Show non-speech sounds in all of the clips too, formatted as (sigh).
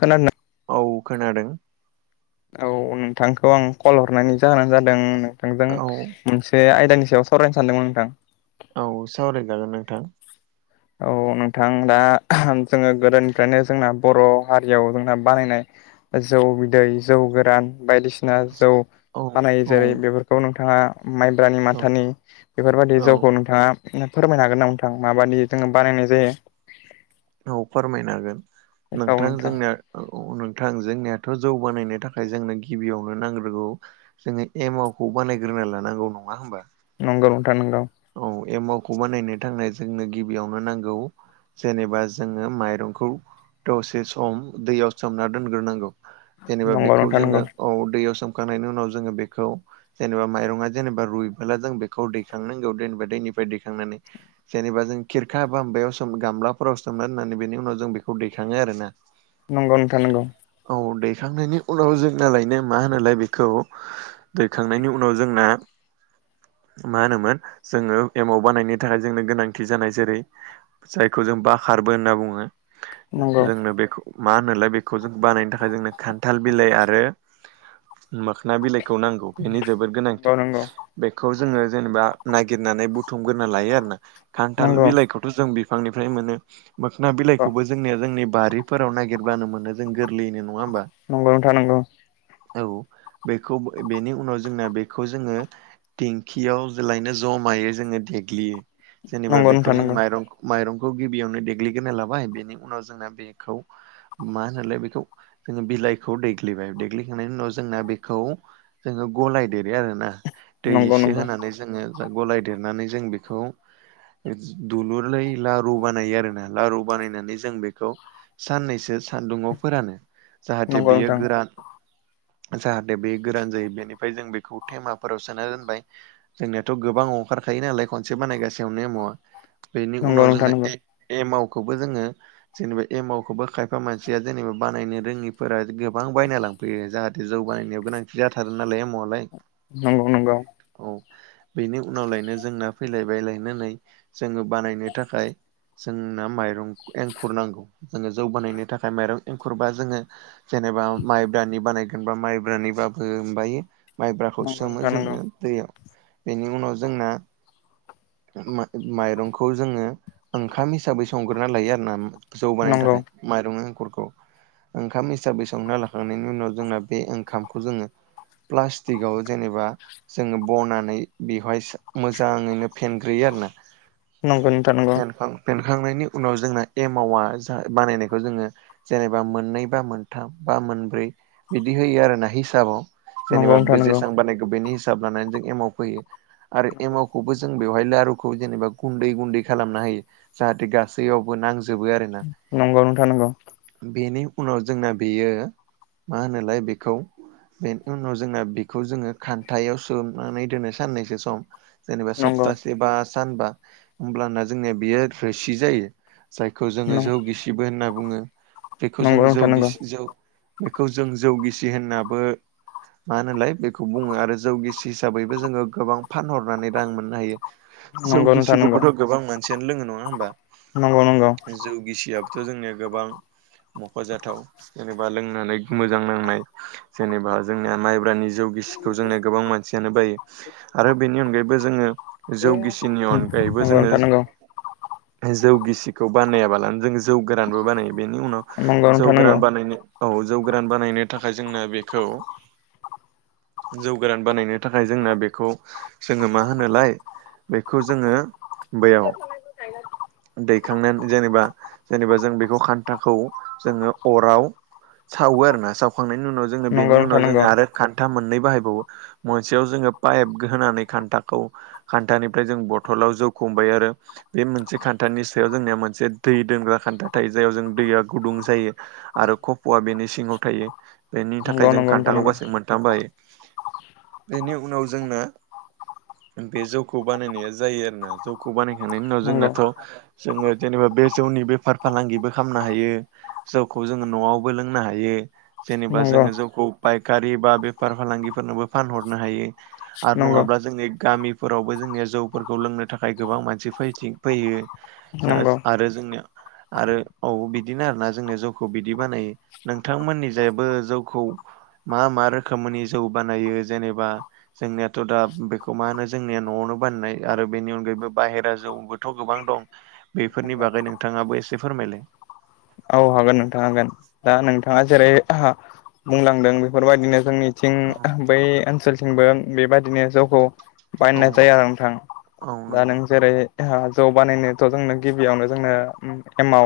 खोनादों औ खोनादों औ नोंथांखौ आं कल हरनायनि जाहोनानो जादों नोंथांजों औ मोनसे आयदानि सायाव सरायनो सानदोंमोन नोंथां औ सावरायजागोन नोंथां औ नोंथां दा जोङो गोदोनिफ्रायनो जोंना बर' हारियाव जोंना बानायनाय जौ बिदै जौ गोरान बायदिसिना सिना जौ औ बानायो औ जेरै बेफोरखौ नोंथाङा माइब्रानि औ माथानि बेफोरबायदि औ जौखौ नोंथाङा फोरमायनो हागोन नामा नोंथां माबादि जोङो बानायनाय जायो? औ फोरमायनो हागोन नोंथां जोंनिया औ नोंथां जोंनियाथ' जौगानायनो थाखाय जोंनो गिबियावनो नांग्रोगौ जोङो एमावखौ बानायग्रोना लानांगौ नङा होमबा नंगौ नोंथां नंगौ औ एमावखौ बानायनो थांनाय जोंनो गिबियावनो नांगौ जेनेबा जोङो माइरंखौ दसे सम दैयाव सोमना दोनग्रोनांगौ जेनेबा नंगौ बेखौ नोंथां जोङो नंगौ औ दैयाव सोम खांनायनि उनाव जोङो बेखौ जेनेबा माइरङा जेनेबा रुइबोला जों बेखौ दैखांनांगौ दैनिफ्राय दैखांनानै जेनेबा जों खिरखा बा माबायाव सोम गामलाफोराव सोमना दोननानै बेनि उनाव जों बेखौ दैखाङो आरोना नंगौ नोंथां नंगौ। औ दैखांनायनि उनाव जोंना लायनो मा होनलाय बेखौ दैखांनायनि उनाव जोंना मा होनोमोन जोङो एमाव बानायनो थाखाय जोंनो गोनांथि जानाय जेरै जायखौ जों बाखारबो होनना बुङो नंगौ जोंनो बेखौ मा होनोलाय बेखौ जों बानायनो थाखाय जोंनो खान्थाल बिलाइ आरो मोखोना बिलाइखौ नांगौ। बेनि जोबोद गोनांथि नंगौ नंगौ बेखौ जोङो जेनेबा नागिरनानै बुथुमग्रोना लायो आरो ना खान्थाल नंगौ बिलाइखौथ' जों बिफांनिफ्राय मोनो मोखोना बिलाइखौबो जोंनिया जोंनि बारिफोराव नागिरब्लानो मोनो जों गोरलैयैनो नङा होमबा नंगौ नोंथां नंगौ। औ बेखौ बेनि उनाव जोंना बेखौ जोङो देंखियाव बेलायनो जमायैनो जोङो देग्लियो जेनेबा नंगौ बेखौ नोंथां जों नंगौ माइरं माइरं खौ गिबियावनो देग्लिग्रोना लाबाय बेनि उनाव जोंना बेखौ मा होनोलाय बेखौ जोङो बिलाइखौ देग्लिबाय देग्लिखांनायनि उनाव जोंना बेखौ जोङो गलाय देरो आरोना दै नंगौ एसे नंगौ होनानै जोङो दा गलाय देरनानै जों बेखौ दुलुरै लारु बानायो आरोना लारु बानायनानै जों बेखौ साननैसो सानदुङाव फोरानो। जाहाथे नंगौ बियो नोंथां गोरान जाहाथे बे गोरान जायो बेनिफ्राय जों बेखौ थेमाफोराव सोना दोनबाय। जोंनियाथ' गोबां ओंखारखायो नालाय खनसे बानायगासियावनो एमावा। बेनि नंगौ उनाव नोंथां जोंना नंगौ ए एमाव खौबो जोङो जेनेबा एमाव खौबो खायफा मानसिया जेनेबा बानायनो रोङैफोरा गोबां बायना लांफैयो जाहाथे जौ बानायनायाव गोनांथि जाथारो नालाय एमावालाय। नंगौ नंगौ औ बेनि उनावलायनो जोंना फैलाय बायलायनानै नै जोङो बानायनो थाखाय जोंनो माइरं एंखुर नांगौ जोङो जौ बानायनो थाखाय माइरं एंखुरबा जोङो जेनेबा माइब्रानि बानायगोन बा माइब्रानिबाबो माबायो। माइब्राखौ सोमो जोङो दैयाव बेनि उनाव जोंना माइरंखौ जोङो ओंखाम हिसाबै संगोरोना लायो आरो ना। जौ बानायनो थाखाय माइरं‌ एंखुर ओंखाम हिसाबै संना लाखांनायनि उनाव जोंना बे ओंखामखौ जोङो प्लास्टिकआव जेनेबा जोङो बनानै बेवहाय मोजाङैनो फेनग्रोयो आरो ना। नंगौ नोंथां नंगौ खांनायनि उनाव जोंना एमावा बानायनायखौ जोङो जेनेबा मोननै बा मोनथाम बा मोनब्रै बिदि होयो आरोना हिसाबाव नंगौ जेनेबा बे नंगौ जेसां बानायखो बेनि हिसाब लानानै जों एमाव फोनो आरो एमावखौबो जों नों बेयावलाय आरो जेनेबा गुनदै गुनदै खालामना होयो जाहाथे गासैयावबो नांजो जोबो आरोना नोंथां नंगौ नोंथां नंगौ बेनि उनाव जोंना बेयो मा होनोलाय बेखौ बेनि उनाव जोंना बेखौ जोङो खान्थायाव सोम नानै दोनो साननैसो सम जेनेबा सप्तासे बा सानबा होमब्लाना जोंनिया बियो रोसि जायो जायखौ जोङो जौ नंगौ गिसिबो होनना बुंङो बेखौ जों जौ नोंथां नंगौ बेखौ जों जौगिसि होननाबो मा होनलाय बेखौ बुंङो आरो जौ गिसि बै हिसाबैबो जोंङो गोबां फानहरनानै रां मोननो हायो जौ नंगौ नंगौ नोंथां गिसिखौबोथ' गोबां मोन मोनसेनो लो नंङा होनबा? नंगौ नंगौ थ' जोंनिया गोबां मख'जाथाव जेनेबा लोंनानै मोजां नांनाय जेनेबा जोंनिया माइब्रानि जौ गिसिखौ जोंनो गोबां मानसियानो बायो आरो बेनि अनगायैबो जोंङो जौगिसिनि अनगायैबो जोंङो नोंथां नंगौ नंगौ जौगिसिखौ बानाया नानै जों जौ गोरानबो बानायो बेनि उनाव जौ गोरान बानायनो औ जौ गोरान बानायनो थाखाय जोंना बेखौ जौ गोरान बानायनो थाखाय जोंना बेखौ जोंङो मा होनोलाय बेखौ जोंङो बैयाव (unintelligible) दैखांनानै जेनेबा जेनेबा जों बेखौ खान्थाखौ जोंङो अराव सावो आरोोना सावखांनायनि उनाव जोङो बेनि उनाव जोंङो आरो खान्था मोननै बाहायबावो। मोनसेयाव जोंङो पाइप होनानै खान्थाखौ खान्थानिफ्राय जों बथलाव जौ खुंबाय आरो बे मोनसे खान्थानि सायाव जोंनिया मोनसे दै दोनग्रा खान्था थायो जाययाव जों दैया गुदुं जायो। आरो कफ'आ बेनि सिङाव थायो बेनि नंगौ नोंथां नंगौ नोंथां नंगौ थाखाय जों नोंथां खान्थाखौ नंगौ गासै मोनथाम बायो। बेनि उनाव जोंनो बे जौखौ बानायनाया जायो आरोना। जौखौ बानाय होननि उनाव नंगौ जोंनाथ' जोंङो जेनेबा बे जौनि बेफार फालांगिबो खालामनो हायो जौखौ जोंङो न'आवबो लोंनो हायो। नंगौ नोंथां नंगौ जेनेबा जोंङो जोंखौ फायखारि बा बेफार फालांगिफोरनोबो फानहरनो हायो। आरो नंङाब्ला जोंनि गामि फोरावबो जोंनिया जौफोरखौ लोंनो थाखाय गोबां मानसि फथि फैयो। नंगौ नंगौ आरो जोंनिया आरो औ बिदिनो आरोोना जों जौखौ बिदि बानायो नोंथांमोननि जायबो जौखौ मा मा रोखोमनि जौ बानायो जेनेबा जोंनियाथ' दा बेखौ मा होनो जोंनिया न'आवनो बाननाय आरो बेनि अनगायैबो बाहेरा जौ थ' गोबां दं बेफोरनि नंगौ बागै नोंथाङाबो एसे फोरमायलाय औ हागोन नोंथांङा हागोन दा नोंथांङा जेरै बुंलांदों बेफोरबायदिनो जोंनि थिं औ बै ओनसोलथिंबो बेबादिनो जौखौ औ बायना जाया आरो नोंथां औ दा नंगौ नों जेरै जौ बानायनोथ' जोंनो गिबियावनो जोंनो एमाव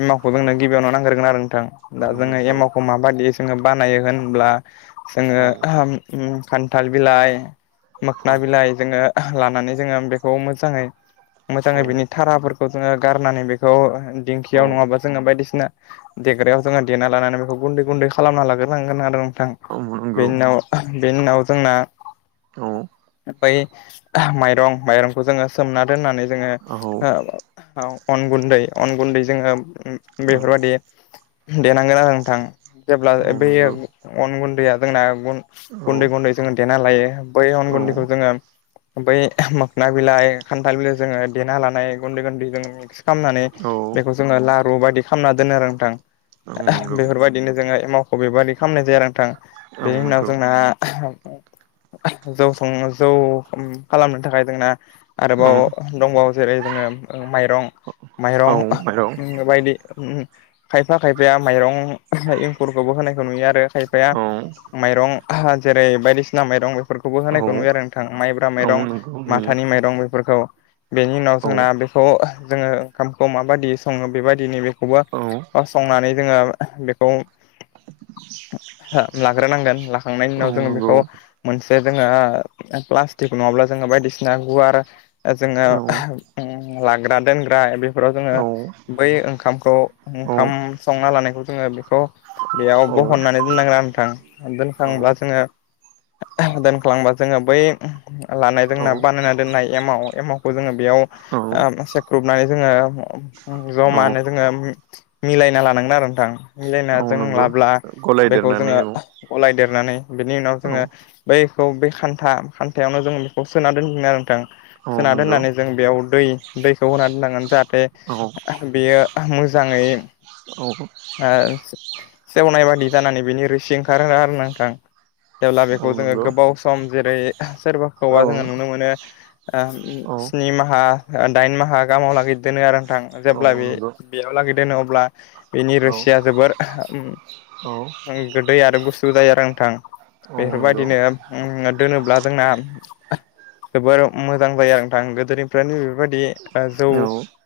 एमावखौ औ जोंनो गिबियावनो नांग्रोगोन आरो नोंथां औ दा जोंङो नंगौ एमावखौ माबायदि जोंङो बानायो होनब्ला जोंङो औ ओम खान्थाल बिलाइ औ मोखना बिलाइ जोंङो लानानै जोंङो बेखौ मोजाङै मोजांङै बिनि औ थाराफोरखौ जोंङो गारनानै बेखौ औ दिंखियाव नंङाबा जोङो बायदिसि बिसिना देग्रायाव जोंङाहा देना लानानै बेखौ गुन्दै गुन्दै खालामना लाग्रांगोन आरो औ नंगौ बेनि उनाव बेनि उनाव जोंना औ बै माइरं माइरंखौ जोंङो सोमना दोननानै औ उन गुनदै औ बेफोरबायदि देनांगोन आरो नोंथां जेब्ला औ बेैयो नंगौ अन गन्दै दैया जोंना औ गुन्दै गुन्दै जोंङो देना लायो बै अन औ गुन्दैखौ जोंङो बै मोखना बिलाइ खान्थाल बिलाइ जोंङो देना लानाय गुन्दै गुन्दै जोंङो मिक्स खालामनानै बेखौ जोंङो लारु बायदि खालामना दोनो आरो नोंथां औ नंगौ बेफोरबायदिनो जोंङो मावख' बेबायदि खालामनाय जाया नोंथां औ बेनि उनाव नंगौ जोंना जौ संनो जौ खालामनो थाखाय जोंना औ आरोबाव दंबावो जेरै जोंङो माइरं औ माइरं माइरं बायदि खायफा खायफाया माइरं एंखुरखौबो होनायखौ नुयो आरो खायफाया औ माइरं जेरै बायदिसिना माइरं बे फोरखौबो औ होनायखौ नुयो आरो नोंथां माइब्रा औ माइरं नंगौ नुयो माथानि माइरं बेफोरखौ बेनि उनाव औ जोंना बेखौ जोङो ओंखामखौ माबायदि सङो बेबायदिनो बेखौबो औ संनानै जोङो बेखौ लाग्रोनांगोन लाखांनायनि औ उनाव जोङो नंगौ बेखौ मोन जे जोङो प्लास्टिक नङाब्ला जोङो बायदिसिना गुवार ओ जोङो औ लाग्रा दोनग्रा बेफोराव जोङो औ बै ओंखामखौ औ ओंखाम संनानै खौ जोङो बेखौ बेयाव औ बहननानै दोननांगोन नोंथां औ दोनखांब्ला जोङो दोनखांबा जोङो बै लानाय औ जोंना बानायना दोननाय एमाव एमावखौ जोङो बेयाव ओ औ सेख्रुबनानै जोङो जमानो जोङो मिलायना लानांगोन आरो नोंथां मिलायना औ जों नंगौ लाब्ला बेखौ गलायदेरनानै जोङो औ गलायदेरनानै बिनि उनाव औ जोङो बैखौ बे खान्था खान्थायावनो जों बेखौ सोना दोनफिनो आरो नोंथां औ सोना नंगौ दोननानै जों बेयाव दै दैखौ होना दोननांगोन जाहाथे औ बेयो मोजाङै औ ओ सेवनाय बादि जानानै बिनि रोसि ओंखारो आरो नोंथां जेब्ला औ बेखौ जोङो नंगौ गोबाव सम जेरै औ सोरबाखौबा जोङो नुनो मोनो औ स्नि माहा दाइन माहा आंहा गोबावलागि‌ दोनो आरो नोंथां औ जेब्ला बे नंगौ बेयाव लागै दोनो अब्ला बेनि औ रोसिया जोबोर औ गोदै आरो गुसु जायो आरो नोंथां औ नंगौ बेफोरबायदिनो दोनोब्ला जोंना जोबोर मोजां जायो नोंथां गोदोनिफ्रायनो बेफोरबायदि जौ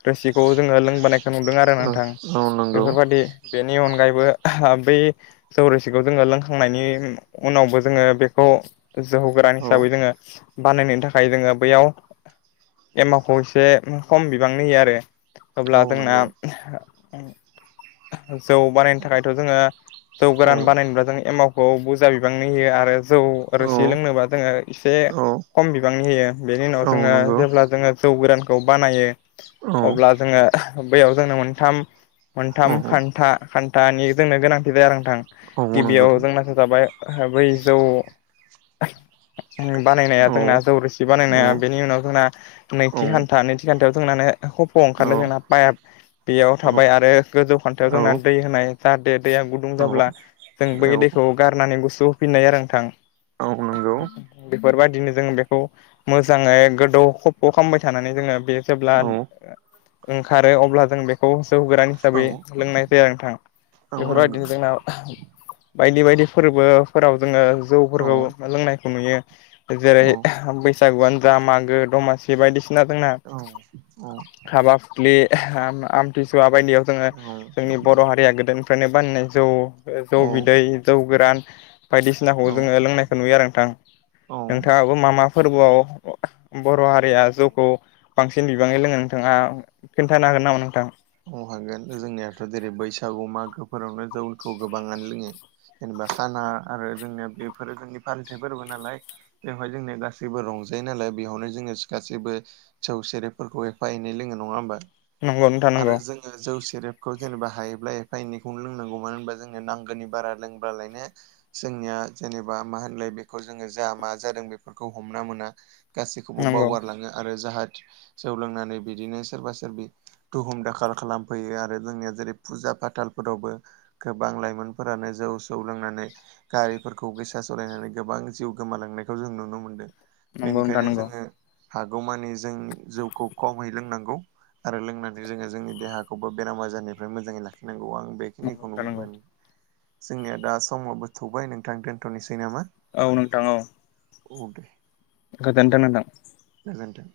रोसिखौ जोङो लोंबोनायखौ नुदों आरो औ नोंथां औ नंगौ औ नंगौ बेफोरबायदि बेनि अनगायैबो बै जौ रोसिखौ जोङो लोंखांनायनि उनावबो जोङो बेखौ जोहौ गोरान औ हिसाबै जोङो बानायनायनि थाखाय जोङो बैयाव एमावखौ एसे खम बिबांनि होयो आरो अब्ला औ जोंना नंगौ जौ बानायनो थाखायथ' जोङो जौ औ गोरान बानायनोब्ला जों एमावखौ बुरजा बिबांनि होयो आरो जौ आरो सि लोंनोबा जोङो एसे औ खम बिबांनि होयो बेनि उनाव औ जोङो नंगौ जेब्ला जोङो जौ गोरान खौ बानायो औ अब्ला जोङो बैयाव जोंनो मोनथाम औ मोनथाम औ खान्था खान्थानि जोंनो गोनां आरो नोंथां गिबियाव जोंनासो जाबाय बै जौ बानायनाया जोंना जौ औ रोसि औ नंगौ औ बानायनाया बेनि उनाव जोंना नैथि खान्था नैथि खान्थायाव जोंना नो खफ' ओंखारनाय जोंना पाइप बेयाव थाबाय आरो गोजौ खान्थायाव जोंना दै होनाय जाहाथे दैया गुदुं जाब्ला जों बै दैखौ गारनानै गुसु होफिननाय आरो नोंथां औ नंगौ बेफोरबायदिनो जों बेखौ मोजाङै गोदौ खफ' खालामबाय थानानै जोङो बे जेब्ला ओंखारो अब्ला जों बेखौ जौ गोरान औ हिसाबै लोंनाय जाया नोंथां औ नंगौ बेफोरबायदिनो जोंना बायदि बायदि फोरबोफोराव जोङो औ जौफोरखौ लोंनायखौ नुयो जेरै औ बै सागुआंनो जा मागो दमासि बायदिसिना जोंना औ हाबा बे आमथिसुवा बायदियाव जोङो औ जोंनि बर' हारिया गोदोनिफ्रायनो बानायनाय जौ जौ औ बिदै जौ गोरान बायदिसिनाखौ जोङो लोंनायखौ नुयो आरो नोंथां नोंथाङाबो मा मा फोरबोआव बर' हारिया जौखौ बांसिन बिबाङै लोङो नोंथाङा खिन्थानो हागोन नामा नोंथां औ हागोन जोंनियाथ' जेरै बैसागु मागोफोरावनो जौखौ गोबाङानो लोङो जेनेबा खाना आरो जोंनिया बेफोरो जोंनि फालिथाय फोरबो नालाय बेवहाय जोंनिया गासैबो रं रंजायो नालाय बेयावनो जोङो गासैबो जौ सेरेफोरखौ एफा एनै लोङो नङा होमबा नंगौ नोंथां आरो नंगौ जोङो जौ से सेरेबखौ जेनेबा हायोब्ला एफा एनैखौनो लोंनांगौ मानो होनबा जोंनो नांगौनि बारा लोंबालायनो जों जोंनिया जेनेबा मा होनलाय बेखौ जोङो जा मा जादों बेफोरखौ हमना मोना गासैखौबो नंगौ बावगारलाङो आरो जाहाथे जौ लोंनानै बिदिनो सोरबा सोरबि दुहुम दाखाल खालामफैयो आरो जोंनिया जेरै फुजा फाथालफोरावबो गोबां लाइमोनफोरानो जौ जौखौ लोंनानै गारिफोरखौ गोसा सालायनानै गोबां जिउ गोमालांनायखौ जों नुनो मोनदों नंगौ नोंथां बेनिखायनो नंगौ जोङो हागौमानि जों जौखौ खमै लोंनांगौ आरो लोंनानै जोङो जोंनि देहाखौबो बेराम आजारनिफ्राय मोजाङै लाखिनांगौ आं नंगौ बेखिनिखौनो नोंथां नंगौ बुंगोन जोंनिया दा समावाबो थौबाय नोंथां दोनथ'नोसै नामा औ नोंथां औ औ दे गोजोनथों नोंथां गोजोनथों